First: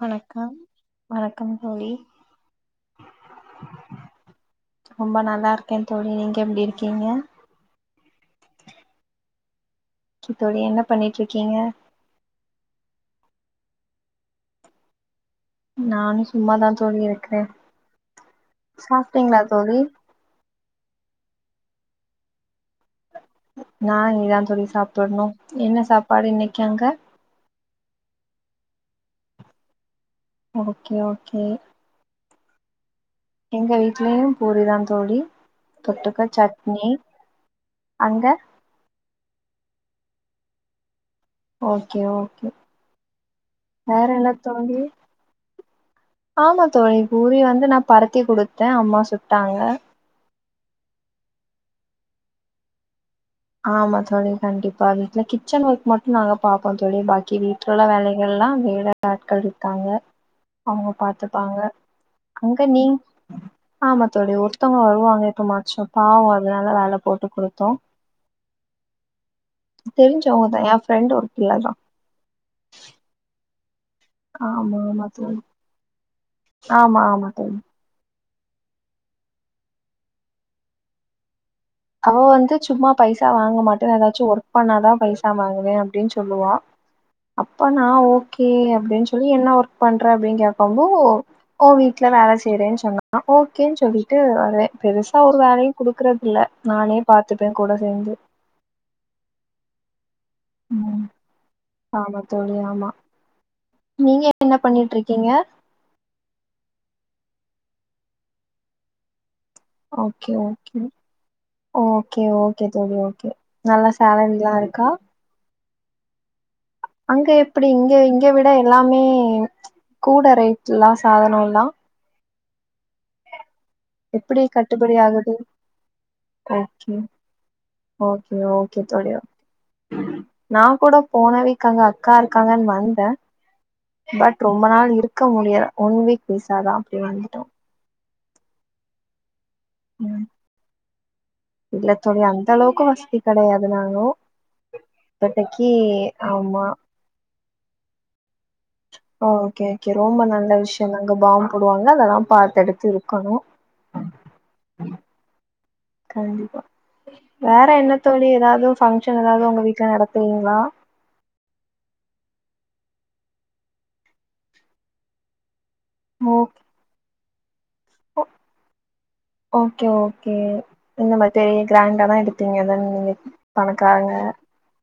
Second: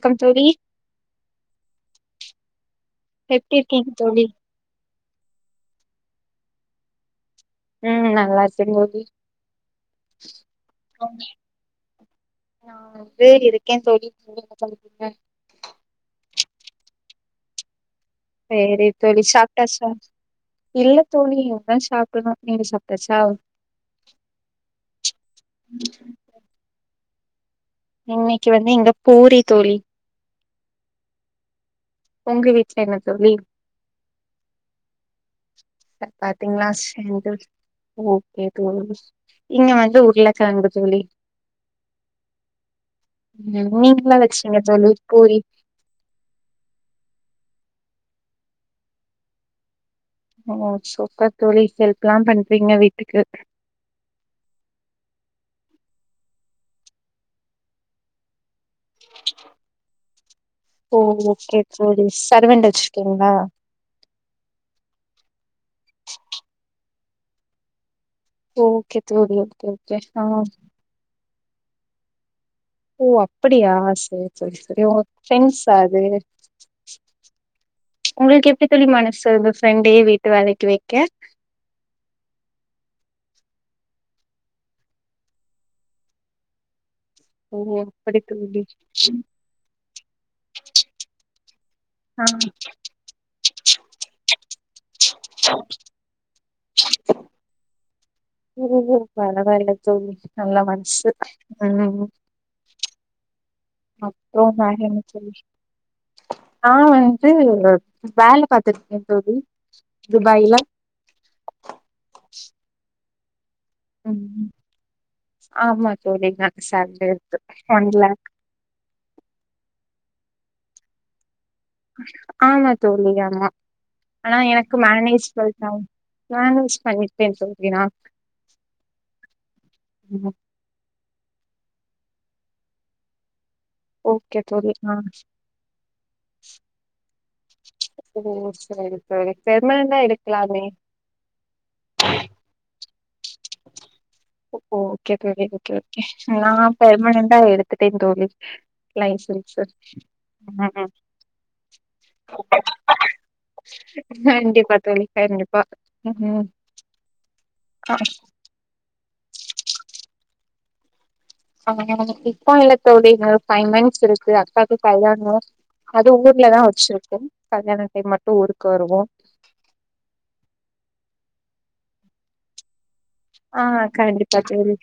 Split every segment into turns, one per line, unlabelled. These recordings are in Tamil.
வணக்கம் வணக்கம் தோழி
எப்டி இருகிங் தோழி
ரொம்ப நல்லா இருக்கே தோழி நீங்க எப்டி இருக்கிங்க
ம் நல்லா செரி
தோழி என்ன பண்ணிட்டு இருக்கிங்க
வேலிருக்கேன் தோழி [unintelligible]
நானும் சும்மா தா தோழி இருக்கேன்
செரி தோழி சாப்பிட்டாச்சா இல்ல தோழி இனி தா சாப்படணும் நீங்க சாப்
நா இனி தா தோழி சாப்பிடணும் என்ன சாப்பாடு இன்னைக்கு அங்க
இன்னைக்கு வந்து இங்க பூரி தோழி
ஓகே ஓகே
உங்க வீட்ல என்னது
எங்க வீட்லயும் பூரி தா தோழி தொட்டுக்க
பாத்தீங்களா
சட்னி
சேம் தா
அங்க
ஓகே தோழி இங்க வந் உருளக்கிழங்கு தோழி
ஓகே ஓகே
ம்
வேற
நீங்களா
என்ன
வச்சீங்க
தோழி
பூரி
ஆமா தோழி பூரி வந்து நா பரத்தி குடுத்தே அம்மா சுட்டாங்க
ஓ சூப்பர் தோழி ஹெல்ப்லா பண்றீங்க வீட்டுக்கு
ஆமா தோழி கண்டிப்பா வீட்ல கிச்சன் ஒர்க் மட்டு நாங்க பாப்போ தோழி பாக்கி வீட்ல உள்ள வேலைகள்லா வே லை ஆட்கள் இருக்காங்க அவுங்க
ஓ
பாத்துப்பாங்க
ஓகே தோழி
அங்க
சர்வெண்ட்
நீ
வச்சிருக்கீங்களா
ஆமா தோழி ஒருத்தங்க வருவாங் க எப்பமாச்சு பாவொ அதுனால வேல போட்டு குடுத்தோ
ஓ ஓகே தோழி ஓகே ஓகே ஆ
புள்ளதா
அப்புடியா சேர் தோழி
ஆமா
செர்
ஆமா
[unintelligible]
தோழி
ஃப்ரெண்ட்ஸா அது
ஆமா ஆமா தோழி
உங்கள்க்கு எப்டி தோழி மனசு வருது ஃப்ரெண்டயே வீட்டு வேலைக்கு வக்க
அவ வந்து சும்மா பைசா வாங்க மாட்டே நா எதாச்சு ஒர்க் பண்ணாதா பைசா வாங்குவே அப்டின் சொல்லுவா
ஓ
அப்ப நா
அப்படி
ஓகே
தோழி
அப்டின் சொல்லி என்ன ஒர்க் பண்ற அப்டின் கேக்கம்போ ஓ வீட்ல
ஆ
வேல செய்றேன் சொன்னா ஓகேன் சொல்லிட்டு வருவே பெருசா ஒரு வேலையு குடுக்குறதில்ல நானே பாத்துப்பே கூட சேந்து
ஓ [unintelligible] தோழி நல்ல
ம்
மன்சு ம்
ஆமா தோழி ஆமா நீங்க
அப்றோ வேற‌
பண்ணிட்டு
என்ன
இருக்கீங்க
தோழி நா வந் து வேல பாத்துருக்கே தோழி
ஓகே
துபாய்ல
ஓகே ஓகே ஓகே தோழி ஓ கே நல்லா
ம்
சேலரிலா இருக்கா?
ஆமா தோழி கன்
அங்க எப்பிடி இங்க இங்க விட எல்லாமே கூட ரேட்லா சாதனோல்
ஹ ஆமா தோழி ஆமா ஆனா
எப்புடி
எனக்கு
கட்டுபடி
மேனேஜ்
ஆகுது
பண் மேனேஜ்
ஓகே
பண்ணிருக்கே தோழி நா
ஓகே ஓகே தோழி நா கூட போனவீக் அங்க அக்கா இருக்காங்கன் வந்த
ஓகே
பட் ரொம்ப
தோழி
நாள்
ஆ
இருக்க முடியல ஒன் வீக் விசாதா அப்டி வந்துட்டோ
ஓ சேரி தோழி பெர்மனன்டா
ம்
எடுக்லாமே
இல்ல தோழி அந்த அளவுக்கு வசதி கெடையாது நாங்கோ
ஓ ஓகே தோழி ஓகே ஓகே நா பெர்மனன்ட்டா எடு த்துட்டே தோழி
ஓ
லைசன்ஸு
ஓகே ஓகே ரொம்ப நல்ல விஷ்யொங்க அங்க பாம் போடுவாங்க அதெல்லா பாத்தெடுத்து இருக்கனு
கண்டிப்பா தோழி கண்டிப்பா ம்
கண்டிப்பா வேற
ஆ
என்னத்தோழி எதாவ்து ஃபங் ஷன் எதாவ்து உங்க வீட்ல நடத்துவீங்ளா?
ஆமா இப்ப இல்ல தோழி இன்னு ஒரு ஃபை மந்த்ஸ் இருக்கு அக்காக்கு கல்யாணோ அது
ஓ
ஊர்லதா வச்சுருக்கோ கல்யாண டைம் மட்டு ஊருக்கு வருவோ
ஓகே ஓகே இந்த மாதிரி கிராண்டா தா எடுப்பீங்க தான நீங்க
ஆ
பணக்காரங்க
கண்டிப்பா தோழி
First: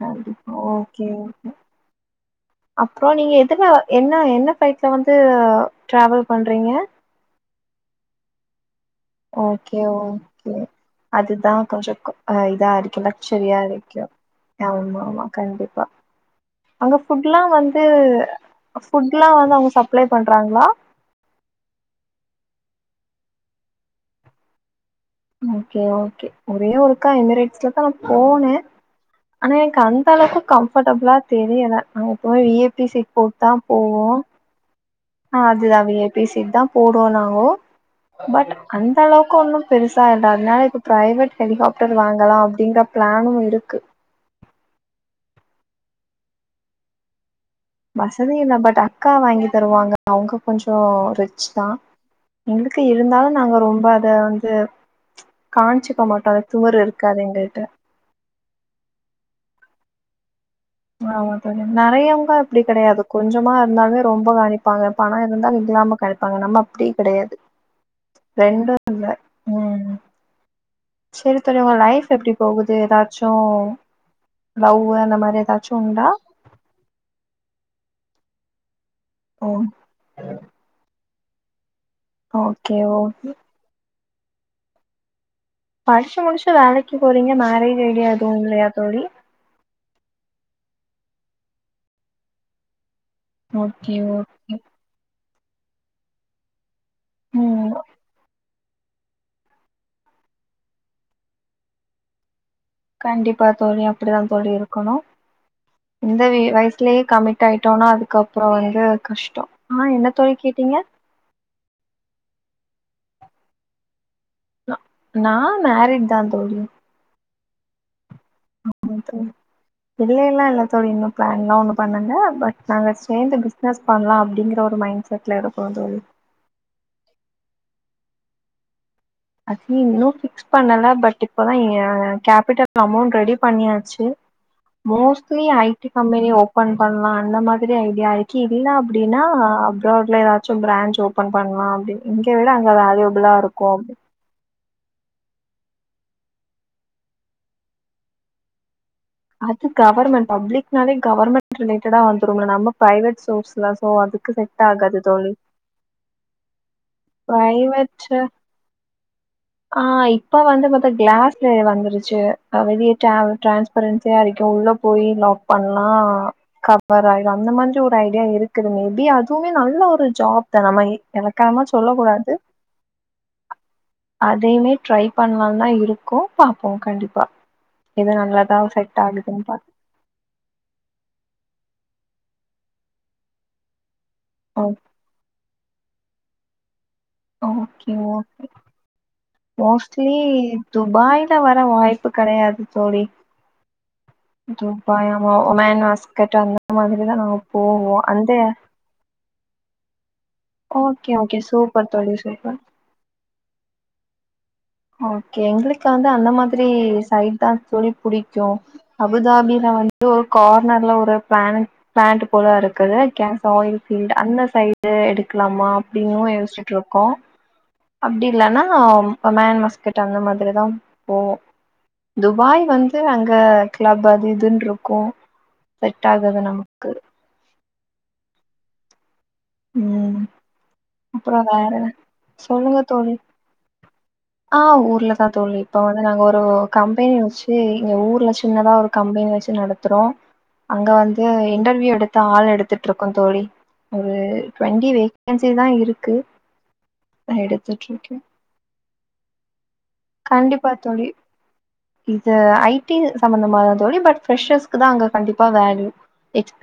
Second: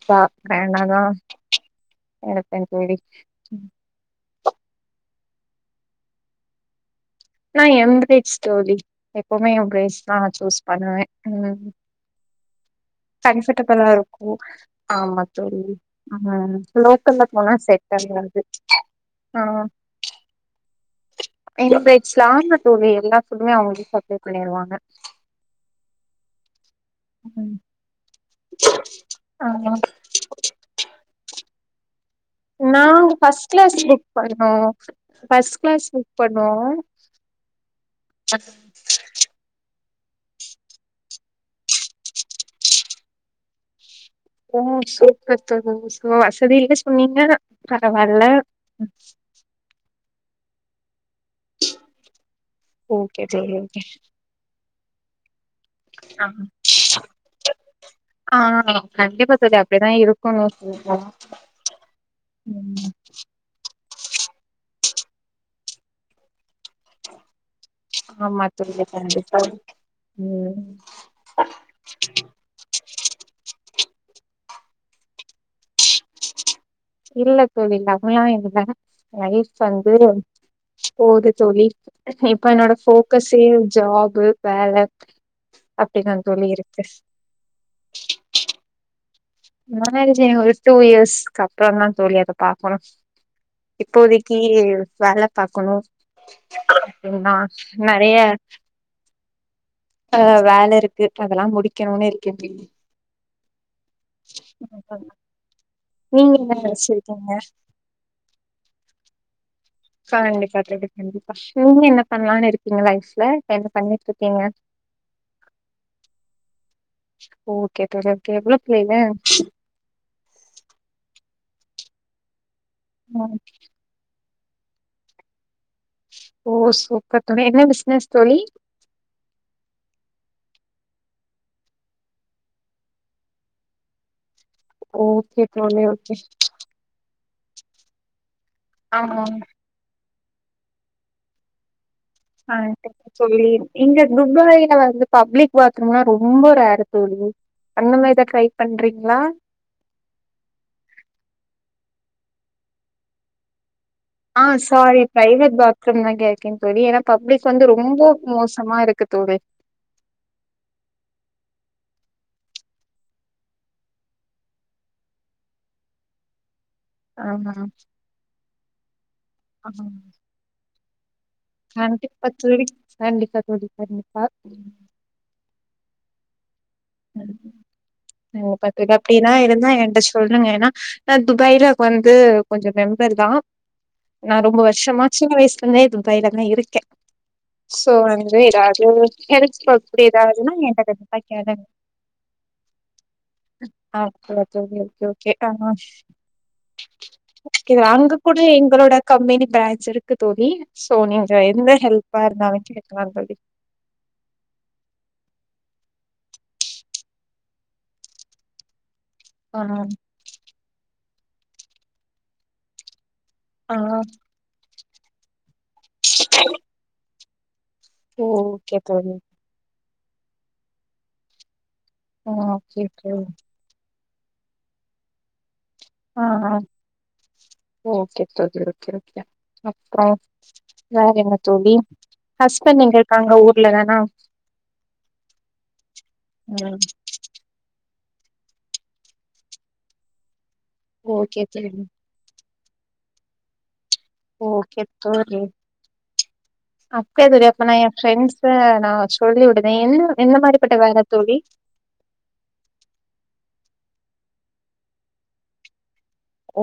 கண்டிப்பா
வேண்டாதா
ஓகே ஓகே
எடுப்பே தோழி
அப்றோ நீங்க எதுல என்ன என்ன ஃப்ளைட்ல வந் ட்டு ட்ராவல் பண்றீங்க
நா எம் பிரிச் தோழி எப்பவுமே
ஓகே
எம்பிரேட்ஸ் தா
ஓகே
சூஸ் பண்ணுவே
அதுதா கொஞ்சொ க‌ ஐ தா இரு
கம்ஃபடபுளா இருக்கு ஆமா தோழி ம்
அங்க
லோக்கல்ல
ஃபுட்லா
போனா
வந்து
செட்டாகாது
ஃபுட்லா
ஆ
வந்து அவங்க சப்ளை பண்றாங்களா
[unintelligible] தோழி எல்லா ஃபுட்டுமே அவுங்ளே சப்ளே பண்ணிருவாங்க
ஓகே ஓகே ஒ ரே ஒருக்கா
ம்
எமிரேட்ஸ்ல தா போனே ஆனா
ஆமா
எனக்கு அந்தளக்கு கம்ஃபர்டபுளா தெரியல அ
நாங்க ஃபஸ்ட் கிளாஸ் புக் பண்ணோ
ஆ
ஃபர்ஸ்ட்
அதுதா
class
V I
book
P
பண்ணோ
சீட் தா போடுவோ நாங்கோ பட் அந்தளவுக்கு ஒன்னும் பெருசா இல்ல அதுனால இப்ப பிரைவேட் ஹெலிகாப்டர் வாங்கலா அப்டிங்ற பிளானு இருக்கு
ஓ சூப்பர் தோழி சோ வசதி இல்ல சொன்னீங்க பரவால்ல
வசதி இல்ல பட் அக்கா வாங்கி தருவாங்க அவுங்க கொஞ்சோ ரி ச் தா எங்ளுக்கு
ஓகே
இருந்தாலு
தோழி
நாங்க
ஓகே
ரொம்ப அத வந்து காமிச்சுக்க மாட்டோ அந்த திமிரு இருக்காது எங்கள்ட்ட
ஆ கண்டிப்பா தோழி அப்பிடிதா இரு கொல்லு
ஆமா தோழி நெறையவங்க அப்பிடி
ம்
கெடையாது கொஞ்சமா இருந்தாலே ரொம்ப காவணிப்பாங்க பணோ இருந்தா இல்லாம கலிப்பாங்க நம்ம அப்பிடி கெடையாது
ஆமா
ரெண்டு
தோழி கண்டிப்பா ம்
சசேரி தோழி உங்க லைஃப் எப்பிடி போகுது ஏதாச்சு லவ் அந்த மாரி ஏதாச்சு உண்டா
இல்ல தோழி லவ்லா இல்ல லைஃப்
ஓ
வந்து போது தோழி இப்ப என்னோட
ஓகே ஓகே
போக்கஸே ஜாப் ப்பு வேல அப்டிதா
படிச்சி
தோழி
முடிச்சி
இருக்கு
வேலைக்கு போறீங்க மேரேஜ் ஐடியா எதுவு இல்லயா தோழி
மேரேஜ் இன்னு ஒரு டூ இயர்ஸ்க் அப்புறோதா தோழி அத பாக்கணு
ஓகே
இப்போதிக்கு
ஓகே
வேல பாக்கணு ம் நா நெறைய ஆ வேல இருக்கு அதெல்லா முடிக்கணுன் இருக்கே தோழி
கண்டிப்பா தோழி அப்பிடித்தா தோழி இருக்கணு இந்த
நீங்க
வி
என்ன
வயசுலயே
நெனச்சிருக்கீங்க
கமிட் ஆயிட்டோனா அதுக்கப்புறோ வந்து கஷ்டோ ஆ என்ன தோழி
கண்டிப்பா
கேட்டீங்க
தோழி கண்டிப்பா நீ என்ன பண்ணலான் இருக் ங்க லைஃப்ல இப்ப என்ன பண்ணிட்
நா மேரிடுதா தோழி
ஓகே தோழி கே எவ்ளோ பிள்ளைல
பிள்ளைலா இல்ல தோழி இன்னு பிளான்லா ஒன்னு பண்ணல பட் நாங்க சேந்து பிசினஸ் பண்ணலா அப்பிடிங்க த ஒரு மைண்ட் செட்ல இருக்
ஓ சூப் பர் தோழி என்ன பிசினஸ் தோழி
அது இன்னு பிக்ஸ் பண்ணல பட் இப்பதா ஏ கேபிடல் அமௌண்ட் ரெடி பண்ணியாச்சி
ஓகே
மோஸ்ட்லி
தோழி
ஐட்டி
ஓகே
கம்பெனி ஓபன் பண்ணலா அந்த மாதிரி ஐடியா ஆய் கி இல்ல
ஆமா
அப்புடின்னா அப்ராட் ட்ல எதாச்சும் பிரேன்ச் ஓப்பன் பண்லா அப்டின்னு இங்க விட அங்கதா அதிவபல்லா இருக்கு அப்டின்
உககைல வந்து பப்ளிக் பாத்ரூம்மா ரொம்ப ரேரு தோழி அந்த மாரிதா ட்ரை பண்றீ
அது கவர்மெண்ட் பப்ளிக்னாவே கவர்மெண்ட் ரிலேட் டடா வந்துரும்ல நம்ம பிரைவேட் சோர்ஸ்லஸ் போவோ அதுக்கு
ஆ
செட் ஆகாது
சாரி
தோழி
பிரைவேட் பாத்ரூம் தா கேக்கே தோழி ஏன்னா
ஆ
பப்ளிக் வந்து ரொம்ப
இவச்ச
மோசமா இருக்கு தோழி
ஆ இப்ப வந்து பாத்தா கிளாஸ்ல வந்துருச்சு அவதியே டிரேவல் டிரான்ஸ் பரன்சியா இருக்கு உள்ள போயி லாக் பண்லா கப் பறாயிரு அந்த
ஆமா
மாதிரி ஒரு ஐடியா இருக்குது மேபி அதுவுமே நல்ல
ஆமா
ஒரு ஜாப்தா நம்ம இ எளக்காரமா சொல்ல
கண்டிப்பா
கூடாது
தோழி கண்டிப்பா தோழி கண்டிப்பா
அதையுமே ட்ரை பண்லான்தா இரு கோ பா போவோ கண்டிப்பா எது நல்லா
ஓ பத்துல அப்டின்னா இருந்தா என்ட சொல்லுங்க ஏனா நா துபாய்ல வந்து கொஞ்சோ மெம்பர்தா நா ரொம்ப
பாப்போ
வருஷமா சின்ன வயிஸ் வந்தே துபாயிலதா இருக்க சோ
ஓகே
வந்து எதாவது [unintelligible]
மோஸ்ட்லி
எதாவதுன்னா என்ட கண்டிப்பா கேளுங்க
கப்பு கெடையாது தோழி
ஆ ஓகே தோழி ஓகே ஓகே
துபாயாமா
ஆ
ஒமேன் வாஸ்கட் அந்த மாதிரிதா நாங்க போவோ அந்த
மினி பேச் இருக் க்கு தோழி சோ
ஓகே
நீங்க
ஓகே
எந்த
சூப்பர் தோழி
ஹெல்ப்பா
சூப்பர்
இருந்தாலுமே கேக்கலாந் தோழி
ஓகே எங்களுக்கு வந்து அந்த மாதிரி சைட்தா தோழி புடிக்கு
ஆ
அபுதாபில வந்து ஒரு கார்னர்ல ஒரு பேனு பேண்ட்டு போல இருக்குது கேஸ்
ஆ
ஆயில் ஃபீல்டு அந்த சைடு எடுக்கலாமா அப்டின்னு யோசுச்சுட்டு இருக்கோ அப்டி இல்லன்னா
ஓகே
அம்
தோழி
அ மேனு பாஸ்கட் அந்த மாதிரிதாம் போவோ
ஆ
துபாய்
ஓகே
வந்து
ஓகே
அங்க கிளப் அத் இதுன் இருக்கு செட்
ஆ
ஆகுது
ஆ
நமக்கு
ஓகே தோழி ஓகே ஓகே அப்புறோ
ம்
வேற என்ன
அப்றோ
தோழி
வேற சொல்லுங்க
ஹஸ்பண்ட் எங்க
தோழி
இருக்காங்க ஊர்ல தானா
ஆ ஊர்லதா தோழி இப்ப வந்து நாங்க ஒரு
ம்
கம்பெனி வெச்சு எங்க ஊர்ல சின்னதா ஒரு கம்பெனி வெச்சு நடத்துறோ அங்க வந்து
ஓகே தோழி
இன்டர்வியூ எடுத்து ஆள் எடுத் த்துட்டு இருக்கு தோழி ஒரு டுவெண்ட்டி
ஓகேத் தோழி
வேகன்சி தா இருக்கு
அப்பே எது ரியேக்ட் பண்ணா நா எ
எடுத்துட்ருக்கே
ஃபிரண்ட்ஸ்ஸு நா வெச் தோழியோட
கண்டிப்பா தோழி இது ஐடி சம்மந்தம் மாதா தோழி பட் பிரெஸ்சர்ஸ்க்கு தா அங்க கண்டிப்பா வேல்யூ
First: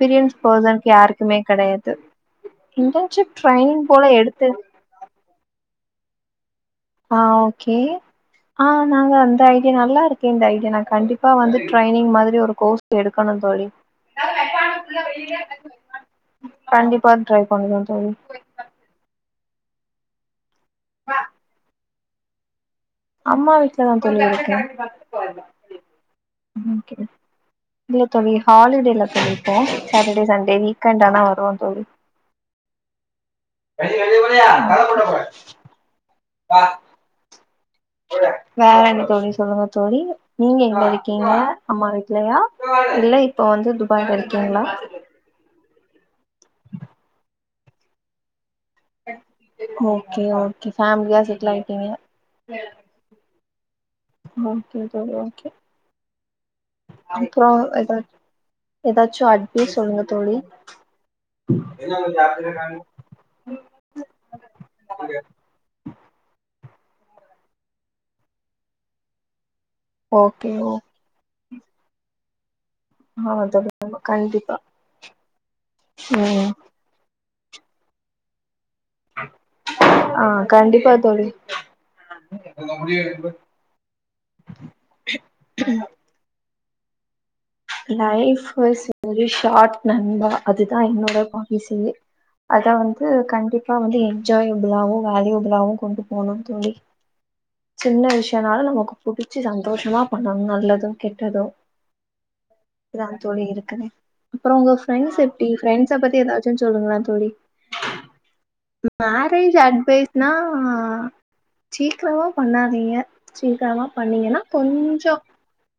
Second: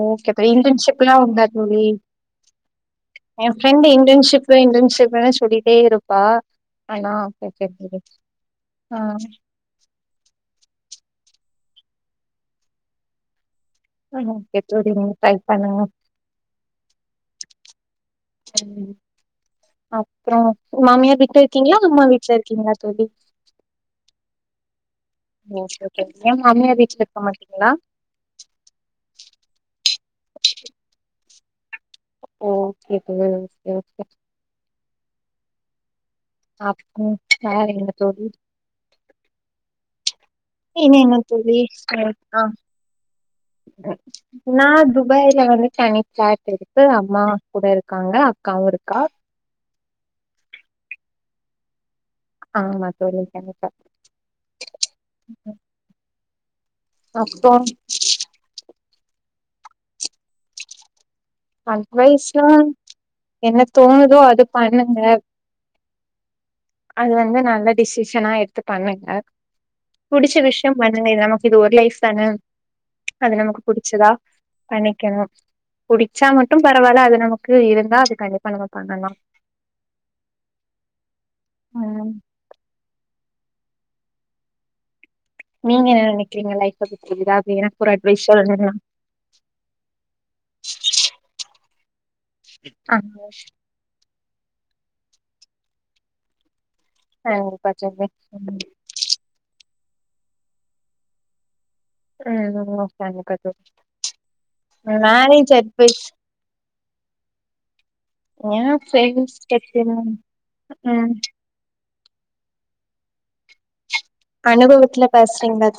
ஓகே தோழி
பர்சனுக்கு
இன்டன்ஷிப் எல்லா
யாருக்குமே
உண்டா தோழி
கெடையாது இன்டர்ன்ஷிப்
எ
ட்ரைனிங்
ஃப்ரெண்டு
போல எடுத்து
இன்டன்ஷிப்ல இன்டன்ஷிப்லனு சொல்லிட்டே இருப் பா
ஆ ஓகே ஆ நாங்க அந்த ஐடியா நல்லா இருக்கே இந்த ஐ டியா நா கண்டிப்பா வந்து டிரைனிங் மாதிரி ஒரு கோர்ஸ் எடுக்கணுந் தோழி
ஆ ஓகே தோழி ட்ரை பண்ணுங்க
கண்டிப்பா ட்ரை பண்ற தோழி
சேரி அப்புறோ மாமியார் வீட்ல இருக்கீங்களா அம்மா வீட் வீட்ல இருகீங்களா
அம்மா வீட்லதாந் தோழி இருக்க ம்
ஓகே ஓகே ஏ மாமியார்
ஓகே
வீட்ல
தோழி
இருக்க மாட்டீங்களா
இல்ல தோழி ஹாலிடேல இருக்க இப்போ சாட்டடே சண்டே வீக்ண்டானா வருவோந் தோழி
ஓகே ம் சேரி சேரி
போ
அப் ம் வேறைங்க தோழி
வேற என்ன தோழி சொல்லுங்க தோழி நீங்க எங்க
இன்னு என்ன
இருக்கீங்க
தோழி
அம்மா வீட்லயா
ஆ
இல்ல இப்ப வந்து துபாய்ல இருக்கீங்களா
சாய்ட இருக்கு அம்மா கூட இருக்காங்க அக்காவு இருக்கா
ஓகே ஓகே ஃபேமிலியா செ ட்டல் ஆயிட்டீங்க
ஆமா தோழி எனக்க
ஓகே தோழி ஓகே அப்புறோ
அப்றோ
எதாச் எதாச்சு அட் எ சொல்லுங்க தோழி
அட்வயசுலா என்ன தோணுதோ அது பண்ணுங்க அது வந்து நல்ல டிசிஷனா எடுத்து பண்ணுங்க புடிச்ச
ஓகே ஓ
விஷ்யம் பண்ணங்க இது நமக் இது ஒரு லைஃப்தான அது
ஆ
நமக்கு
தோழி ஆமா
புடிச்சதா
கண்டிப்பா
பண்ணிக்கனு புடி ச்சா
ம்
மட்டு பரவாயில்ல அது நமக் க்கு இருந்தா அது கண்டிப்பா நமக்
ஆ கண்டிப்பா தோழி
ம் நீங்க என்ன நெனைக்கிறீங்க life [unintelligible]
life is very short நண்பா அதுதா என்னோட பாய் ஈஸியே அதா
ஆ
வந்து கண்டிப்பா வந்து எ ஜாய்புலாவு வேலியுபுலாவு கொண்டு போகணுன் தோழி
கண்டிப்பா தோழி
சின்ன விஷ்யனாலு நமக்கு புடி ச்சி சந்தோஷமா பண்ணனு நல்லது கெட்டது
ம்
த்ரா
கண்டிப்பா
தோழி இருக்குது அப்புறோ உங்க ஃப்ரண்ஸ் எப்பிடி
மேரேஜ்
ஃப்ரண்ஸ
அட்வைஸ்
பத்தி ஏதாச்சு சொல்லுங்கள தோழி
ஏ ஃப்ரெண்ட்ஸ்
மேரேஜ்
கிட்ட
அட்வைஸ்னா
ம்
சீக்கிரமா பண்ணாதீங்க சீக்கிரமா பண்ணீங்கன்னா
அனுபவத்துல
கொஞ்சோ
பேசறீங்கலா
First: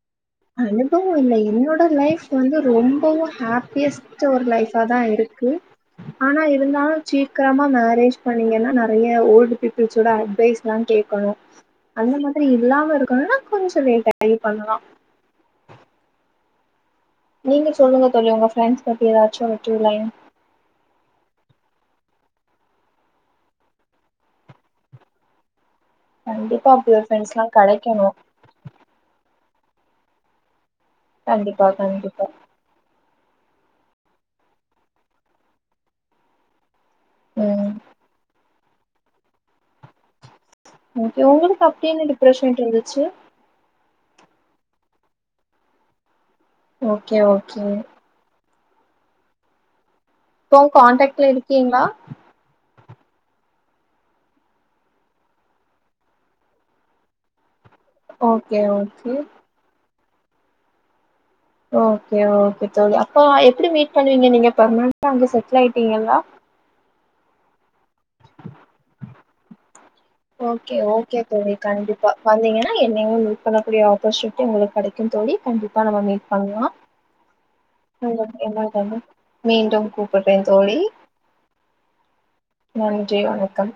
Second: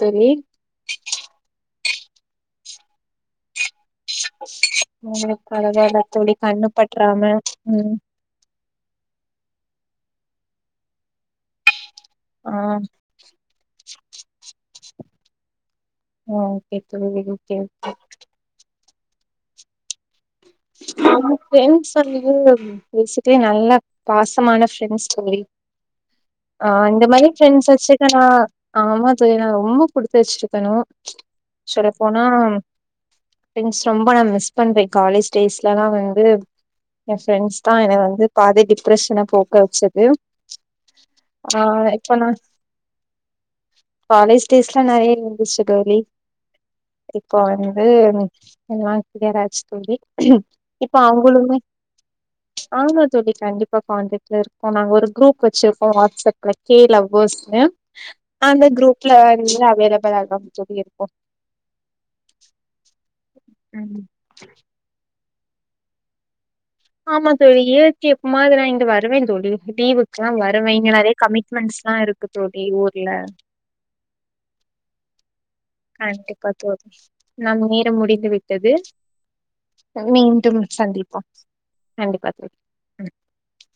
அனுபவோ இல்ல என்னோ லைஃப் வந்து ரொம்பவு ஹாப்பியஸ் ட்டு லைஃபாதா
உங்களுக்கு
இருக்கு
பரவால்ல தோழி
ஆனா
கண்ணு
இருந்தாலு
பற்றாம
சீக்கிரமா
ம்
மேரேஜ் பண்ணீங்கன்னா ந நறையா ஓல்டு பீப்புள்ஸோட அட்வைஸ்லா கேக்கணு அந்த மாதிரி
ஆ
இல்லாம இருக்கனுனா கொஞ்சோ லேட் ஆய் ட்ரை பண்ணலா
ம்
நீங்க சொல்லுங்க தோழி உங்க ஃப்ரெண்ட்ஸ் பத்தி எதாச்சு ஒரு டூ லைன்
[unintelligible] சொல்லுது பேசிக்கலி நல்லா பாசமான ஃப்ரெண்ட்ஸ் தோழி
கண்டிப்பா
ஆ
அப்டி ஒரு
இந்த மாரி
ஃப்ரெண்ட்ஸ்லா
ஃப்ரெண்ட்ஸ்சஸ்
கெடைக்கணு
வெச்சுக்கனா ஆமா தோழி நா ரொ ரொம்போ குடுத்து வெச்சுருக்கணு
கண்டிப்பா
சேரி போனா
கண்டிப்பா
ஃப்ரெண்ட்ஸ் ரொம்ப நா மிஸ் பண்றே காலேஜ் ஸ்டேஸ்லல்லா வந்து எ ஃப்ரெண்ட்ஸ்தா
ம்
எனக்கு வந்து பாதேடிப் பிரஷன போக்க வெச்சது
ஓகே உங்களுக்கு அப்டி என்ன டிப்ரெஷன்ட்டு இருந்துச்சு
காலேஜ் டேஸ்ல நறையா இருந்துருச்சு தோழி
ஓகே
இப்போ
ஓகே
வந்து ம் என் வாங்கெராச்சு தோழி
இப்பவு
இப்ப
கான்டேக்ட்ல
அவங்களு
இருக்கீங்களா
ஆமா தோழி கண்டிப்பா கான்டேக்ட்ல இருக்கோ நாங்க ஒரு குரூப் வெச்சுருக்கோ வாட்ஸ் அப்ல கே லவ்வோஸ்ன்னு
ஓகே
அந்த குரூப்ல
ஓகே
வந்து அவைலப் லதா இருக்குறம் தோழி இருக்கோ
இப்போ எப்புடி மீட்
ம்
பண்ணுவீங்க நீங்க பர்மனென்டா அங்கேயே செட் செட்லாயிடீங்களா
ஆமா தோழி ஏச்சி எப்ப மாதர இங்க வருவே தோழி லீவு
ஓகே ஓகே தோழி கண்டிப்பா
இருக்கு தோழி
வந்தீங்கன்னா
ஊர்ல
என்னயு மீட் பண்ணக்கூடிய ஆப்பர்சூனிட்டி உங்களுக் கெடைக்கும் தோழி கண்டிப்பா நம்ம மீட்
கண்டிப்பா
பண்லா
தோழி நம்ம நேரம் முடிந்து
உங்களுக்கு
விட்டது
என்னோட மீண்டும் கூப்பிடுறே
மீண்டும்
தோழி
சந்திப்போ கண்டிப்பா தோழி ம்
நன்றி வணக்கம்